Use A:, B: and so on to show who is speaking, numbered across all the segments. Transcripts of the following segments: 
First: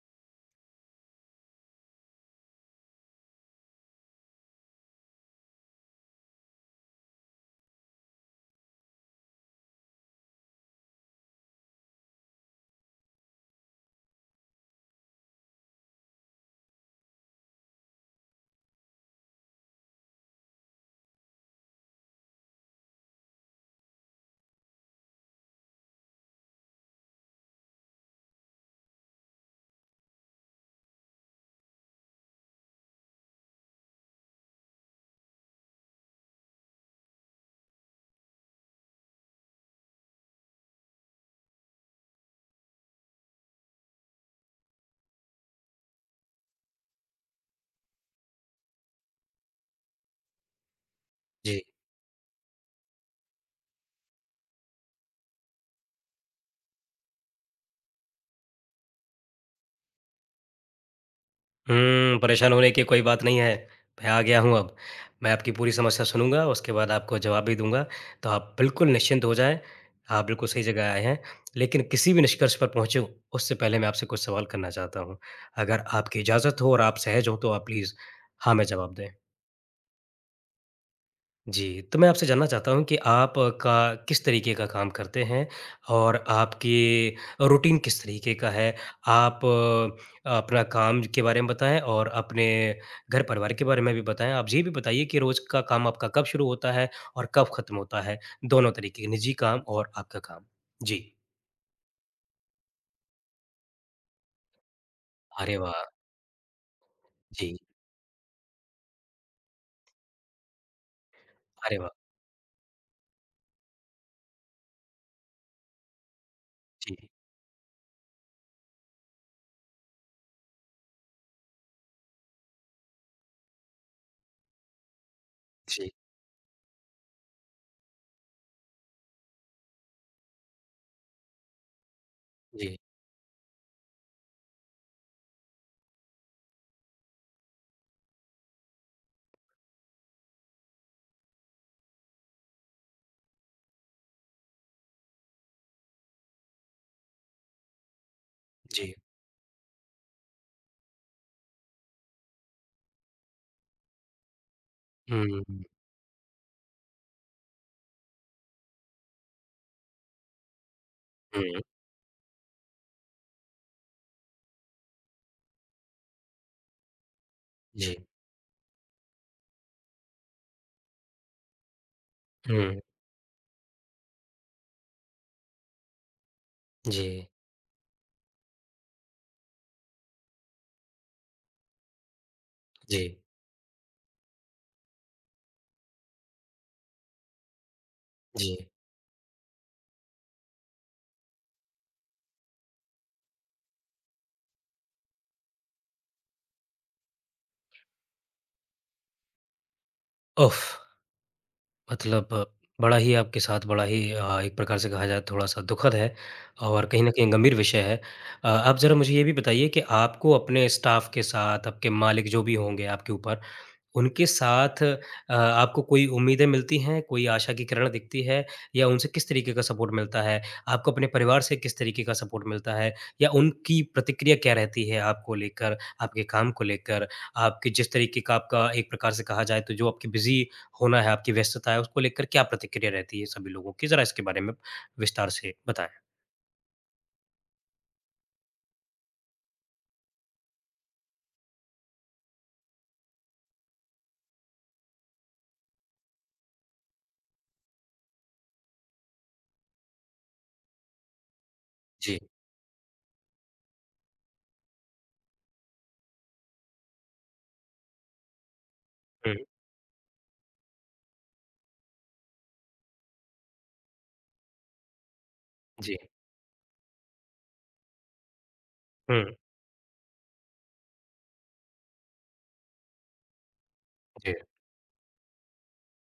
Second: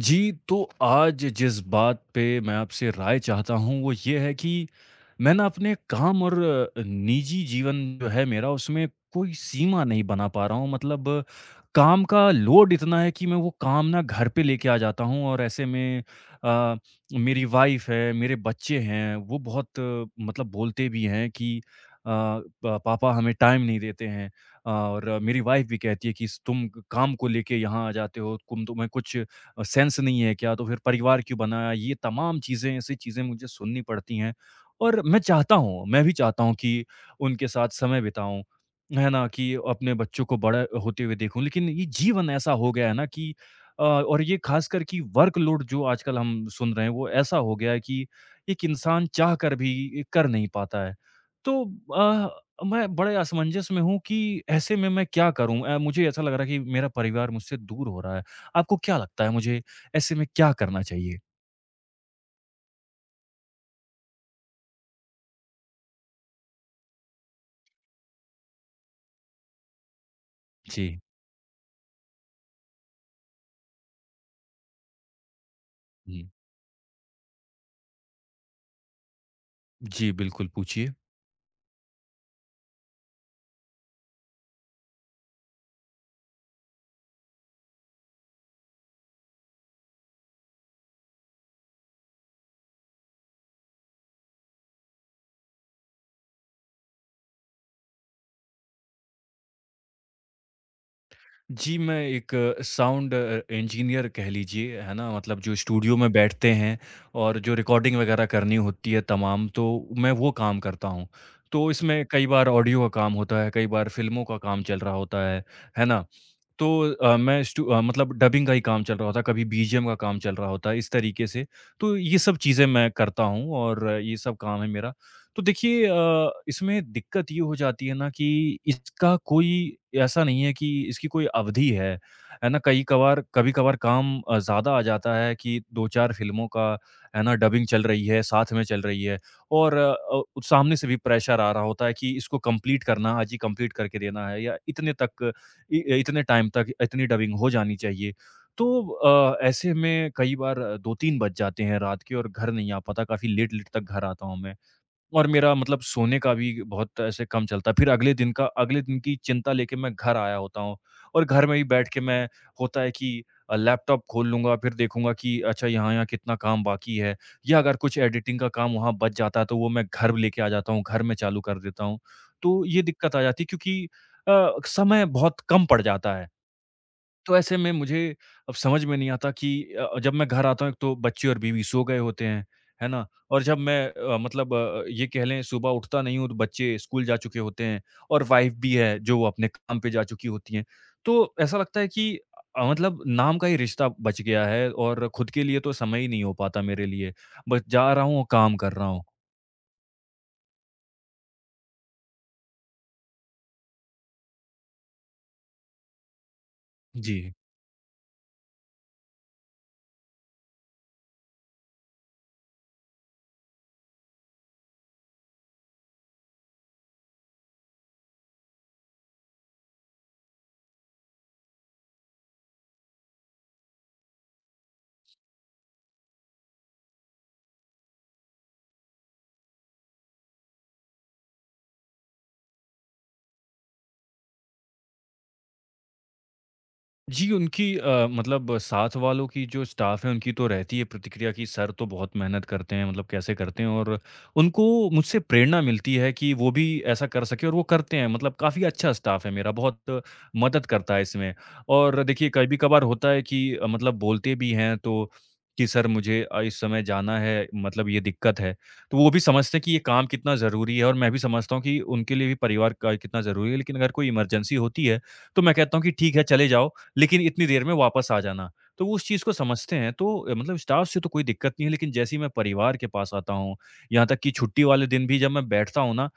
A: जी, तो आज जिस बात पे मैं आपसे राय चाहता हूँ वो ये है कि मैं ना अपने काम और निजी जीवन जो है मेरा उसमें कोई सीमा नहीं बना पा रहा हूँ। मतलब काम का लोड इतना है कि मैं वो काम ना घर पे लेके आ जाता हूँ और ऐसे में अ, मेरी वाइफ़ है, मेरे बच्चे हैं, वो बहुत मतलब बोलते भी हैं कि अ, प पापा हमें टाइम नहीं देते हैं और मेरी वाइफ़ भी कहती है कि स तुम काम को लेके यहाँ आ जाते हो, तुम्हें कुछ सेंस नहीं है क्या? तो फिर परिवार क्यों बना? ये तमाम चीज़ें, ऐसी चीज़ें मुझे सुननी पड़ती हैं और मैं चाहता हूँ, मैं भी चाहता हूँ कि उनके साथ समय बिताऊँ, है ना? कि अपने बच्चों को बड़ा होते हुए देखूँ, लेकिन ये जीवन ऐसा हो गया है ना कि और ये ख़ासकर कि वर्कलोड जो आजकल हम सुन रहे हैं, वो ऐसा हो गया है कि एक इंसान चाह कर भी ये कर नहीं पाता है। तो
B: जी।
A: अ, मैं बड़े असमंजस में हूँ कि ऐसे में मैं क्या करूँ? मुझे ऐसा लग रहा है कि मेरा परिवार मुझसे दूर हो रहा है। आपको क्या लगता है मुझे ऐसे में क्या करना चाहिए?
B: परेशान होने की कोई बात नहीं है। मैं आ गया हूँ अब। मैं आपकी पूरी समस्या सुनूँगा, उसके बाद आपको जवाब भी दूँगा। तो आप बिल्कुल निश्चिंत हो जाएँ, आप बिल्कुल सही जगह
A: जी।
B: आए हैं। लेकिन किसी भी निष्कर्ष पर पहुँचो, उससे पहले मैं आपसे कुछ सवाल करना चाहता हूँ। अगर आपकी
A: जी।
B: इजाज़त हो और आप सहज हो, तो आप प्लीज़ हाँ में जवाब दें।
A: जी, बिल्कुल पूछिए।
B: जी, तो मैं आपसे जानना चाहता हूँ कि आप का किस तरीके का काम करते हैं? और आपकी रूटीन किस तरीके का है? आप अपना काम के बारे में बताएँ और अपने घर-परिवार के बारे में भी बताएँ। आप ये भी बताइए कि रोज़ का काम आपका कब शुरू होता है और कब खत्म होता है? दोनों तरीके के निजी काम और आपका काम। जी।
A: जी, मैं एक साउंड इंजीनियर कह लीजिए, है ना? मतलब जो
B: अरे वाह!
A: स्टूडियो में बैठते हैं और जो
B: जी,
A: रिकॉर्डिंग वगैरह करनी होती है तमाम, तो मैं वो काम करता हूँ। तो
B: अरे वाह!
A: इसमें कई बार ऑडियो का काम होता है, कई बार फ़िल्मों का काम चल रहा होता है ना? तो
B: जी,
A: अ, मैं स्टू अ, मतलब डबिंग का ही काम चल रहा होता है, कभी बीजीएम का काम चल रहा होता है, इस तरीके से। तो ये सब चीज़ें मैं करता हूँ और ये सब काम है मेरा। तो देखिए
B: जी,
A: इसमें दिक्कत ये हो जाती है ना कि इसका कोई ऐसा नहीं है कि इसकी कोई अवधि है ना?
B: जी,
A: कई कभार कभी-कभार काम ज़्यादा आ जाता है कि 2-4 फ़िल्मों का, है ना, डबिंग चल रही है, साथ में चल रही है और सामने से भी प्रेशर आ रहा होता है कि इसको कंप्लीट करना, आज ही कंप्लीट करके देना है या इतने टाइम तक इतनी डबिंग हो जानी चाहिए। तो
B: जी।
A: अ, ऐसे में कई बार 2-3 बज जाते हैं रात के और घर नहीं आ पाता, काफ़ी लेट-लेट तक घर आता हूँ मैं।
B: हुँ,
A: और मेरा
B: हुँ,
A: मतलब सोने का भी बहुत ऐसे कम चलता। फिर अगले दिन की चिंता लेके मैं घर आया होता हूँ और घर में
B: हुँ,
A: ही बैठ के मैं होता है कि लैपटॉप खोल लूँगा, फिर देखूँगा कि अच्छा यहाँ-यहाँ कितना काम बाकी है या अगर
B: जी,
A: कुछ एडिटिंग का काम वहाँ बच जाता है, तो वो मैं घर लेके आ जाता हूँ, घर में चालू कर देता हूँ। तो
B: हुँ,
A: ये दिक्कत आ जाती है क्योंकि समय बहुत कम पड़ जाता है।
B: जी,
A: तो ऐसे में मुझे अब समझ में नहीं आता कि जब मैं घर आता हूँ एक तो बच्चे और बीवी सो गए होते हैं, है
B: जी,
A: ना? और जब मैं ये कह लें सुबह उठता नहीं हूँ तो बच्चे स्कूल जा चुके होते हैं और वाइफ़
B: जी।
A: भी है जो वो अपने काम पे जा चुकी होती हैं। तो ऐसा लगता है कि मतलब नाम का ही रिश्ता बच गया है और खुद के लिए तो समय ही नहीं हो पाता मेरे लिए। बस जा रहा हूँ और काम कर रहा हूँ।
B: उफ़! मतलब बड़ा ही एक प्रकार से कहा जाए थोड़ा-सा दुखद है और कहीं न
A: जी।
B: कहीं गंभीर विषय है। आप ज़रा मुझे ये भी बताइए कि आपको अपने स्टाफ़ के साथ, आपके मालिक जो भी होंगे आपके ऊपर, उनके साथ आपको कोई उम्मीदें मिलती हैं, कोई आशा की किरण दिखती है या उनसे किस तरीके का सपोर्ट मिलता है? आपको अपने परिवार से किस तरीके का सपोर्ट मिलता है? या उनकी प्रतिक्रिया क्या रहती है आपको लेकर, आपके काम को लेकर? आपके जिस तरीके का आपका एक प्रकार से कहा जाए तो जो आपकी बिज़ी होना है, आपकी व्यस्तता है, उसको लेकर क्या प्रतिक्रिया रहती है सभी लोगों की? ज़रा इसके बारे में विस्तार से बताएँ।
A: जी, उनकी मतलब साथ वालों की जो स्टाफ़ है, उनकी तो रहती है प्रतिक्रिया कि सर तो बहुत मेहनत करते हैं, मतलब कैसे करते हैं और उनको मुझसे प्रेरणा मिलती है कि वो भी ऐसा कर सकें और वो करते हैं। मतलब काफ़ी अच्छा स्टाफ़ है मेरा, बहुत मदद करता है इसमें। और
B: जी।
A: देखिए, कभी-कभार होता है कि मतलब बोलते भी हैं तो कि सर मुझे इस समय जाना है, मतलब ये दिक्कत है। तो वो भी
B: हुँ,
A: समझते हैं कि ये काम कितना ज़रूरी है और मैं भी समझता हूँ कि उनके लिए भी परिवार का कितना ज़रूरी है। लेकिन अगर कोई इमरजेंसी होती है, तो मैं कहता हूँ कि
B: जी।
A: ठीक है, चले जाओ। लेकिन इतनी देर में वापस आ जाना। तो वो उस चीज़
B: हुँ,
A: को समझते हैं तो मतलब स्टाफ से तो कोई दिक्कत नहीं है लेकिन जैसे ही मैं परिवार के पास आता हूँ, यहाँ तक कि
B: जी।
A: छुट्टी वाले दिन भी जब मैं बैठता हूँ ना अ,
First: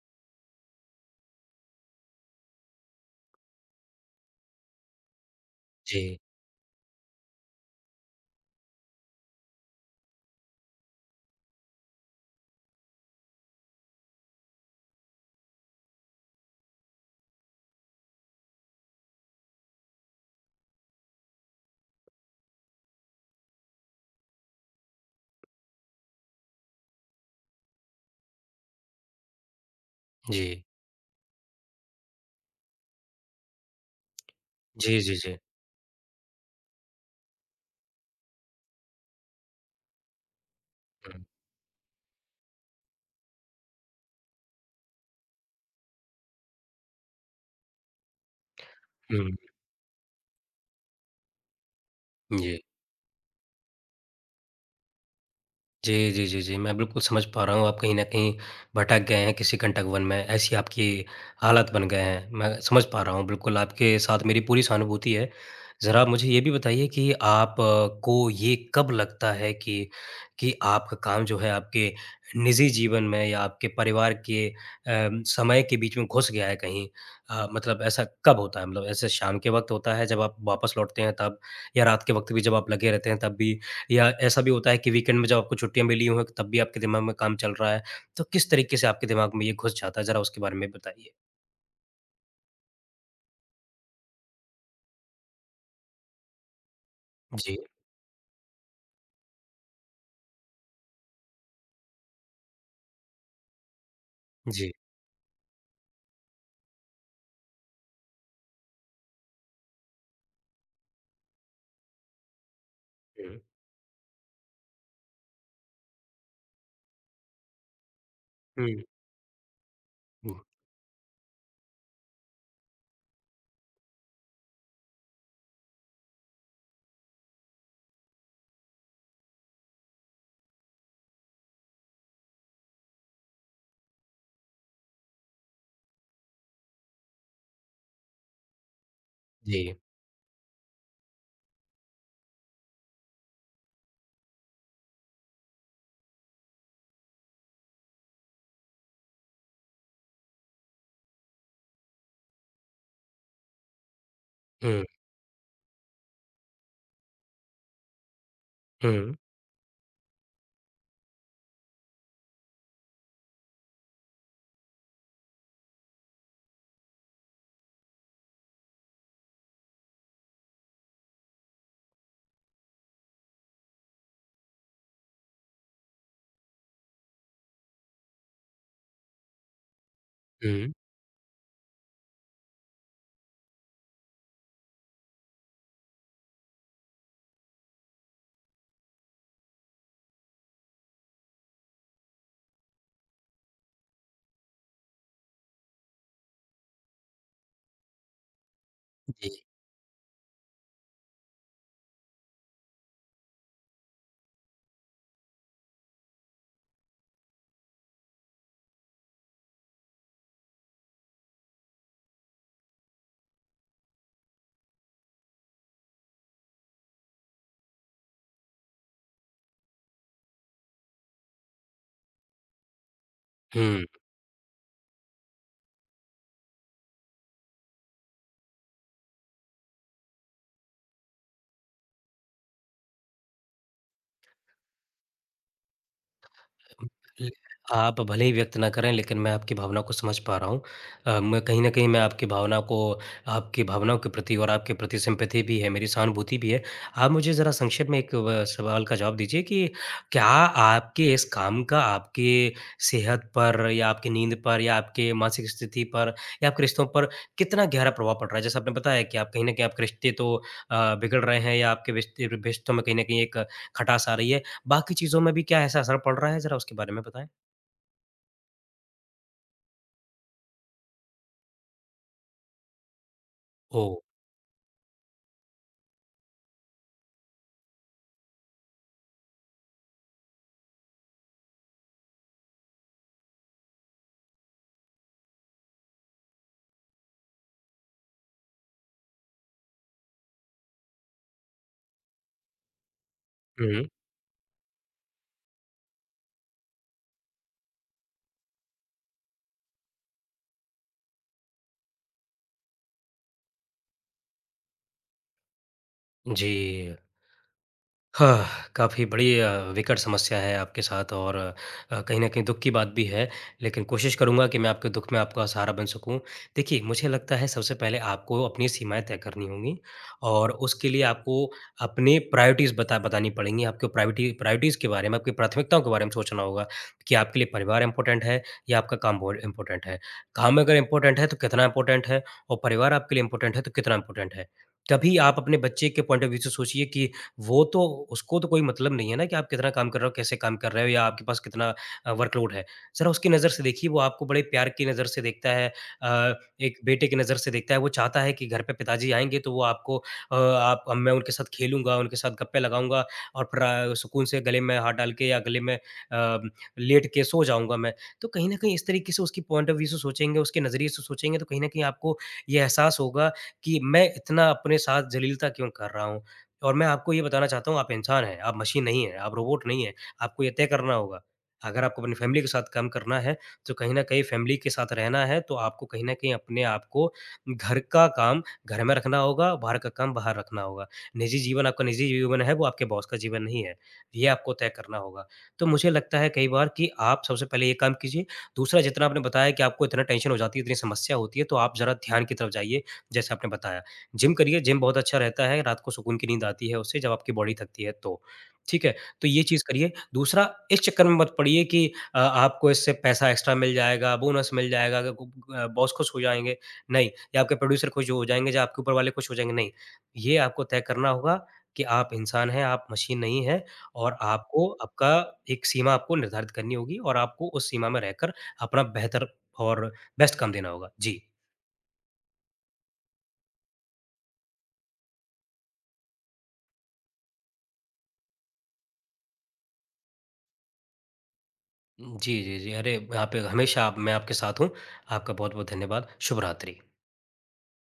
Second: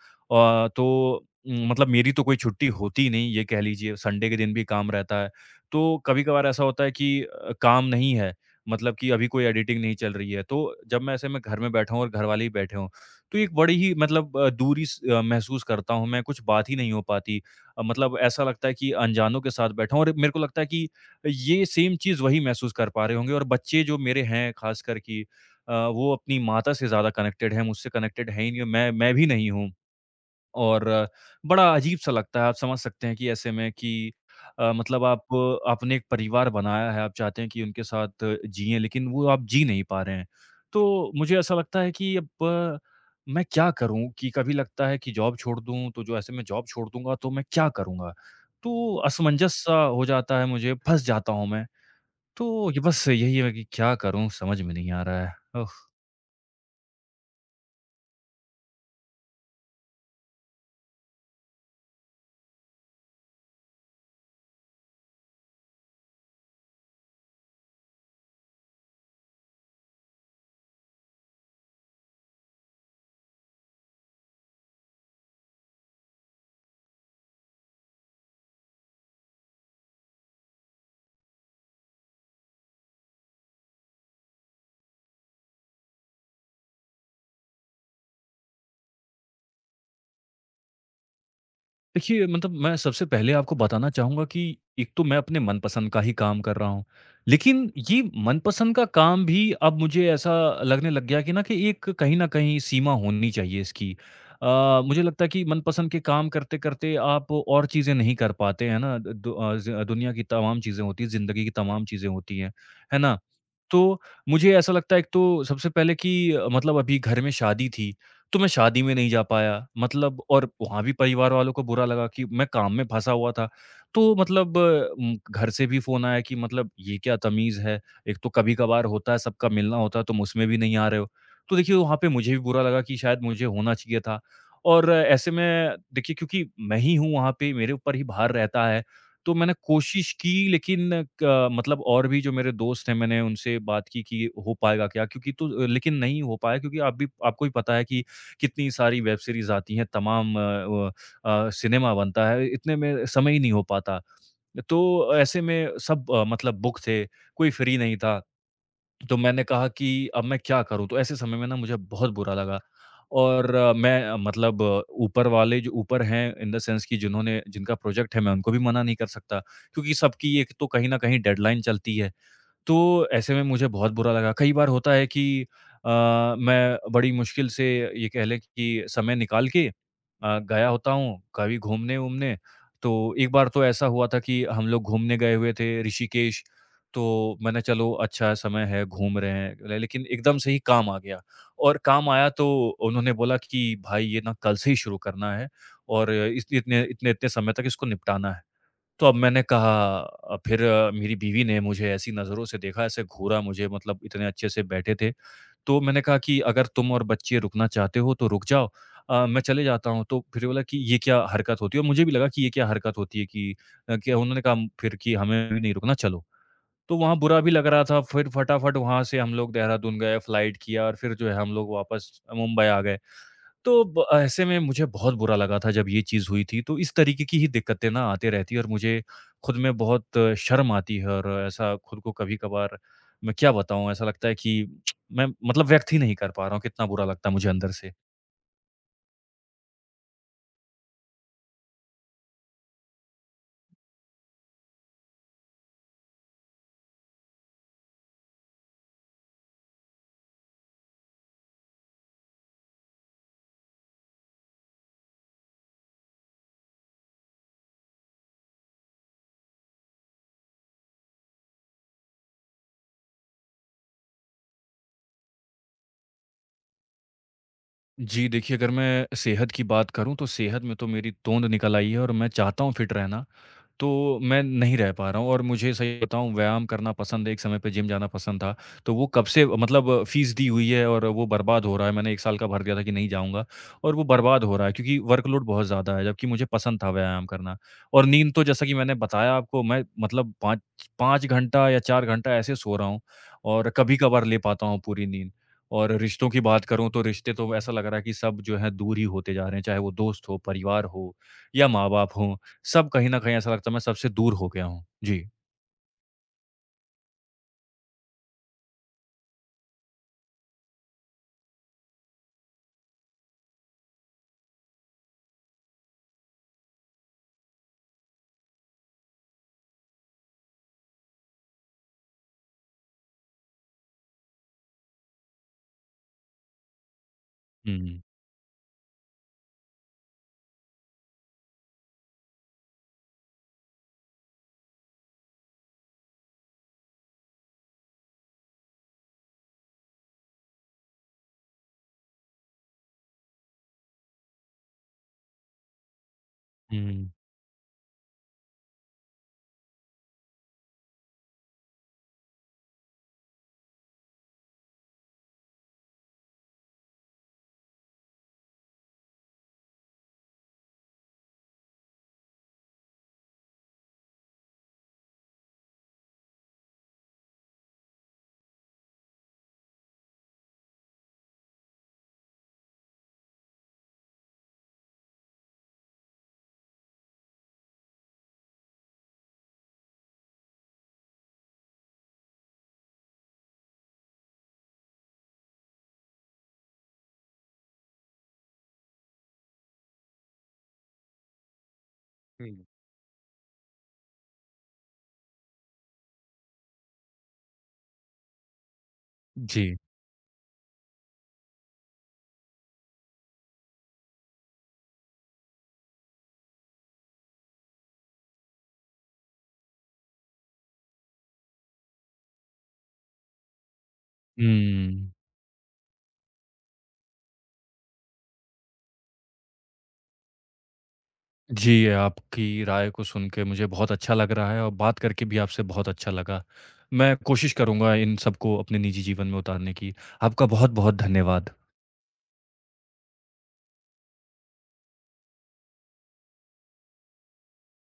A: तो उम, मतलब मेरी तो कोई छुट्टी होती ही नहीं ये कह लीजिए, संडे के दिन भी काम रहता है। तो
B: जी,
A: कभी-कभार ऐसा होता है कि काम नहीं है, मतलब कि अभी कोई एडिटिंग नहीं चल रही है। तो जब मैं ऐसे में घर में बैठा हूँ और घर वाले ही बैठे हों, तो एक बड़ी ही मतलब दूरी महसूस करता हूँ मैं, कुछ बात ही नहीं हो पाती। मतलब ऐसा लगता है कि अनजानों के साथ बैठा हूँ और मेरे को लगता है कि ये सेम चीज़ वही महसूस कर पा रहे होंगे और बच्चे जो मेरे हैं खासकर कि वो अपनी माता से ज़्यादा कनेक्टेड हैं, मुझसे कनेक्टेड हैं ही नहीं और मैं भी नहीं हूँ।
B: जी।
A: और बड़ा अजीब-सा लगता है। आप समझ सकते हैं कि ऐसे में कि अ,
B: जी,
A: मतलब
B: जी,
A: आप
B: जी।
A: आपने एक परिवार बनाया है, आप चाहते हैं कि उनके साथ जिएँ, लेकिन वो आप जी नहीं पा रहे हैं। तो
B: हुँ,
A: मुझे ऐसा लगता है कि अब मैं क्या करूँ? कि कभी लगता है कि जॉब छोड़ दूँ, तो जो ऐसे मैं जॉब छोड़ दूँगा, तो मैं क्या करूँगा? तो
B: हुँ,
A: असमंजस-सा हो जाता है मुझे, फँस जाता हूँ मैं।
B: जी।
A: तो ये बस यही है कि क्या करूँ समझ में नहीं आ रहा है। ओह!
B: जी, जी, जी, जी। मैं बिल्कुल समझ पा रहा हूँ आप कहीं न कहीं भटक गए हैं किसी कंटकवन में, ऐसी आपकी हालत बन गए हैं। मैं समझ पा रहा हूँ बिल्कुल आपके साथ मेरी पूरी सहानुभूति है। ज़रा आप मुझे ये भी बताइए कि आप को ये कब लगता है कि आपका काम जो है आपके निजी जीवन में या आपके परिवार के समय के बीच में घुस गया है कहीं? मतलब ऐसा कब होता है? मतलब ऐसे शाम के वक़्त होता है जब आप वापस लौटते हैं तब? या रात के वक़्त भी जब आप लगे रहते हैं तब भी? या ऐसा भी होता है कि वीकेंड में जब आपको छुट्टियाँ मिली हों, तब भी आपके दिमाग में काम चल रहा है। तो किस तरीके से आपके दिमाग में ये घुस जाता है? ज़रा उसके बारे में बताइए।
A: देखिए, मतलब मैं सबसे पहले आपको बताना चाहूँगा कि एक तो मैं अपने मनपसंद का ही काम कर रहा हूँ।
B: जी,
A: लेकिन ये मनपसंद का काम भी अब मुझे ऐसा लगने लग गया कि ना कि एक कहीं न कहीं सीमा होनी चाहिए इसकी।
B: जी।
A: मुझे लगता है कि मनपसंद के काम करते-करते आप और चीज़ें नहीं कर पाते, है ना? दु अ, ज़ दुनिया की तमाम चीज़ें होती हैं, ज़िंदगी की तमाम चीज़ें होती हैं, है ना?
B: हुँ,
A: तो मुझे ऐसा लगता है एक तो सबसे पहले कि मतलब अभी घर में शादी थी तो मैं शादी
B: हुँ,
A: में नहीं जा पाया मतलब
B: हुँ।
A: और वहाँ भी परिवार वालों को बुरा लगा कि मैं काम में फँसा हुआ था। तो मतलब घर से भी फ़ोन आया कि मतलब ये क्या तमीज़ है? एक तो कभी-कभार होता है, सबका मिलना होता है, तुम उसमें भी नहीं आ रहे हो। तो देखिए वहाँ पे मुझे भी बुरा लगा कि शायद मुझे होना चाहिए था और ऐसे में देखिए क्योंकि मैं ही हूँ वहाँ पे, मेरे ऊपर ही भार रहता है। तो मैंने
B: जी।
A: कोशिश की लेकिन क मतलब और भी जो मेरे दोस्त हैं मैंने उनसे बात की कि हो पाएगा क्या? क्योंकि तो लेकिन नहीं हो पाया क्योंकि आप भी आपको भी पता है कि कितनी सारी वेब सीरीज़ आती हैं, तमाम व सिनेमा बनता है, इतने में समय ही नहीं हो पाता।
B: हुँ,
A: तो ऐसे में सब मतलब बुक थे, कोई फ्री नहीं था।
B: हुँ,
A: तो मैंने कहा कि अब मैं क्या करूँ? तो ऐसे समय में ना मुझे बहुत बुरा लगा और अ, मैं अ, मतलब अ, ऊपर वाले जो ऊपर हैं इन द सेंस कि जिन्होंने जिनका प्रोजेक्ट है मैं उनको भी मना नहीं कर सकता क्योंकि सबकी एक तो कहीं न कहीं डेडलाइन चलती है। तो ऐसे में मुझे बहुत बुरा लगा। कई बार होता है कि अ, मैं बड़ी मुश्किल से ये कह लें कि समय निकाल के गया
B: हुँ,
A: होता हूँ कभी घूमने-वूमने। तो एक बार तो ऐसा हुआ था कि हम लोग घूमने गए हुए थे ऋषिकेश। तो मैंने चलो अच्छा समय है, घूम रहे हैं। ले लेकिन एकदम से ही काम आ गया और काम आया तो उन्होंने बोला कि भाई ये ना कल से ही शुरू करना है और इस इतने इतने-इतने समय तक इसको निपटाना है। तो अब
B: जी,
A: मैंने कहा मेरी बीवी ने मुझे ऐसी नज़रों से देखा, ऐसे घूरा मुझे मतलब इतने अच्छे से बैठे थे। तो मैंने कहा कि अगर तुम और बच्चे रुकना चाहते हो तो रुक जाओ, मैं चले जाता हूँ। तो फिर बोला कि ये क्या हरकत होती है? और मुझे भी लगा कि ये क्या हरकत होती है कि अ, क्या उन्होंने कहा फिर कि हमें भी नहीं रुकना चलो। तो वहाँ बुरा भी लग रहा था फिर फटाफट वहाँ से हम लोग देहरादून गए, फ्लाइट किया और फिर जो है हम लोग वापस मुंबई आ गए। तो
B: हुँ।
A: ब ऐसे में मुझे बहुत बुरा लगा था जब ये चीज़ हुई थी, तो इस तरीके की ही दिक्कतें ना आती रहती हैं और मुझे खुद में बहुत शर्म आती है और ऐसा खुद को कभी-कभार मैं क्या बताऊँ ऐसा लगता है कि मैं मतलब व्यक्त ही नहीं कर पा रहा हूँ, कितना बुरा लगता
B: ल
A: है मुझे अंदर से।
B: आप भले ही व्यक्त ना करें, लेकिन मैं आपकी भावना को समझ पा रहा हूँ। मैं कहीं न कहीं मैं आपकी भावनाओं के प्रति और आपके प्रति सिम्पैथी भी है, मेरी सहानुभूति भी है। आप मुझे ज़रा संक्षेप में एक व सवाल का जवाब दीजिए कि क्या आपके इस काम का आपके सेहत पर या आपकी नींद पर या आपके मानसिक स्थिति पर या आपके रिश्तों पर कितना गहरा प्रभाव पड़ रहा है? जैसे आपने बताया कि आप कहीं न कहीं आपके रिश्ते तो बिगड़ रहे हैं या आपके रिश्ते रिश्तों में कहीं न कहीं एक खटास आ रही है। बाकी चीज़ों में भी क्या ऐसा असर पड़ रहा है? ज़रा उसके बारे में बताएँ।
A: जी देखिए, अगर मैं सेहत की बात करूँ तो सेहत में तो मेरी तोंद निकल आई है और मैं चाहता हूँ फिट रहना।
B: ओह!
A: तो मैं नहीं रह पा रहा हूँ और मुझे सही बताऊँ व्यायाम करना पसंद है, एक समय पे जिम जाना पसंद था। तो वो कब से मतलब फ़ीस दी हुई है और वो बर्बाद हो रहा है। मैंने 1 साल का भर दिया था कि नहीं जाऊँगा और वो बर्बाद हो रहा है क्योंकि वर्कलोड बहुत ज़्यादा है, जबकि मुझे पसंद था व्यायाम करना। और नींद तो जैसा कि मैंने बताया आपको मैं मतलब 5 घंटा या 4 घंटा ऐसे सो रहा हूँ
B: हुँ,
A: और
B: हुँ।
A: कभी-कभार ले पाता हूँ पूरी नींद। और रिश्तों की बात करूँ तो रिश्ते तो ऐसा लग रहा है कि सब जो है दूर ही होते जा रहे हैं, चाहे वो दोस्त हो, परिवार हो या माँ-बाप हों। सब कहीं न कहीं ऐसा लगता है मैं सबसे दूर हो गया हूँ। जी।
B: जी। हाँ, काफ़ी बड़ी विकट समस्या है आपके साथ और कहीं न कहीं दुःख की बात भी है, लेकिन कोशिश करूँगा कि मैं आपके दुःख में आपका सहारा बन सकूँ। देखिए, मुझे लगता है सबसे पहले आपको अपनी सीमाएँ तय करनी होंगी और उसके लिए आपको अपने प्रायोरिटीज़ बतानी पड़ेंगी। आपको प्रायोरिटीज़ के बारे में, आपकी प्राथमिकताओं के बारे में सोचना होगा कि आपके लिए
A: हुँ,
B: परिवार
A: हुँ।
B: इम्पोर्टेंट है या आपका काम बहुत इम्पोर्टेंट है। काम अगर इम्पोर्टेंट है, तो कितना इम्पोर्टेंट है और परिवार आपके लिए इम्पोर्टेंट है, तो कितना इम्पोर्टेंट है। तभी आप अपने बच्चे के पॉइंट ऑफ व्यू से सोचिए कि वो तो उसको तो कोई मतलब नहीं है ना कि आप कितना काम कर रहे हो, कैसे काम कर रहे हो या आपके पास कितना वर्कलोड है। ज़रा उसकी नज़र से देखिए, वो आपको बड़े प्यार की नज़र से देखता है अ, एक बेटे की नज़र से देखता है। वो चाहता है कि घर पे पिताजी आएँगे तो वो आपको आप अब मैं उनके साथ खेलूँगा, उनके साथ गप्पे लगाऊँगा और फिर सुकून से गले में हाथ डाल के या गले में लेट के सो जाऊँगा मैं। तो कहीं न कहीं इस तरीके से उसकी पॉइंट ऑफ व्यू से सोचेंगे, उसके नज़रिए से सोचेंगे तो कहीं न कहीं आपको ये एहसास होगा कि मैं इतना अपने साथ ज़लीलता क्यों कर रहा हूँ? और मैं आपको ये बताना चाहता हूँ आप इंसान हैं, आप मशीन नहीं हैं, आप रोबोट नहीं हैं, आपको ये तय करना होगा। अगर आपको अपनी फैमिली के साथ काम करना है, तो कहीं न कहीं फैमिली के साथ रहना है, तो आपको कहीं न कहीं अपने आप को घर का काम घर में रखना होगा, बाहर का काम बाहर रखना होगा। निजी जीवन आपका निजी जीवन है, वो आपके बॉस का जीवन नहीं है। ये आपको तय करना होगा। तो मुझे लगता है कई बार कि आप सबसे पहले ये काम कीजिए। दूसरा जितना आपने बताया कि आपको इतना टेंशन हो जाती है, इतनी समस्या होती है, तो आप ज़रा ध्यान की तरफ
A: हुँ।
B: जाइए, जैसे आपने बताया। जिम करिए, जिम बहुत अच्छा रहता है, रात को सुकून की नींद आती है उससे जब आपकी बॉडी थकती है तो। ठीक है? तो ये चीज़
A: जी।
B: करिए। दूसरा इस चक्कर में मत पड़िए कि आपको इससे पैसा एक्स्ट्रा मिल जाएगा, बोनस मिल जाएगा, ग ग अ, बॉस खुश हो जाएँगे, नहीं या आपके प्रोड्यूसर खुश हो जाएँगे या आपके ऊपर वाले खुश हो जाएँगे, नहीं। ये आपको तय करना होगा कि आप इंसान हैं, आप मशीन नहीं हैं और आपको
A: हुँ।
B: आपका एक सीमा आपको निर्धारित करनी होगी और आपको उस सीमा में रहकर अपना बेहतर और बेस्ट काम देना होगा। जी।
A: जी, आपकी राय को सुन के मुझे बहुत अच्छा लग रहा है और बात करके भी आपसे बहुत अच्छा लगा। मैं कोशिश करूँगा इन सबको अपने निजी जीवन में उतारने की। आपका बहुत-बहुत धन्यवाद।
B: जी, जी, जी। अरे, यहाँ पे हमेशा आप मैं आपके साथ हूँ। आपका बहुत-बहुत धन्यवाद। शुभ रात्रि।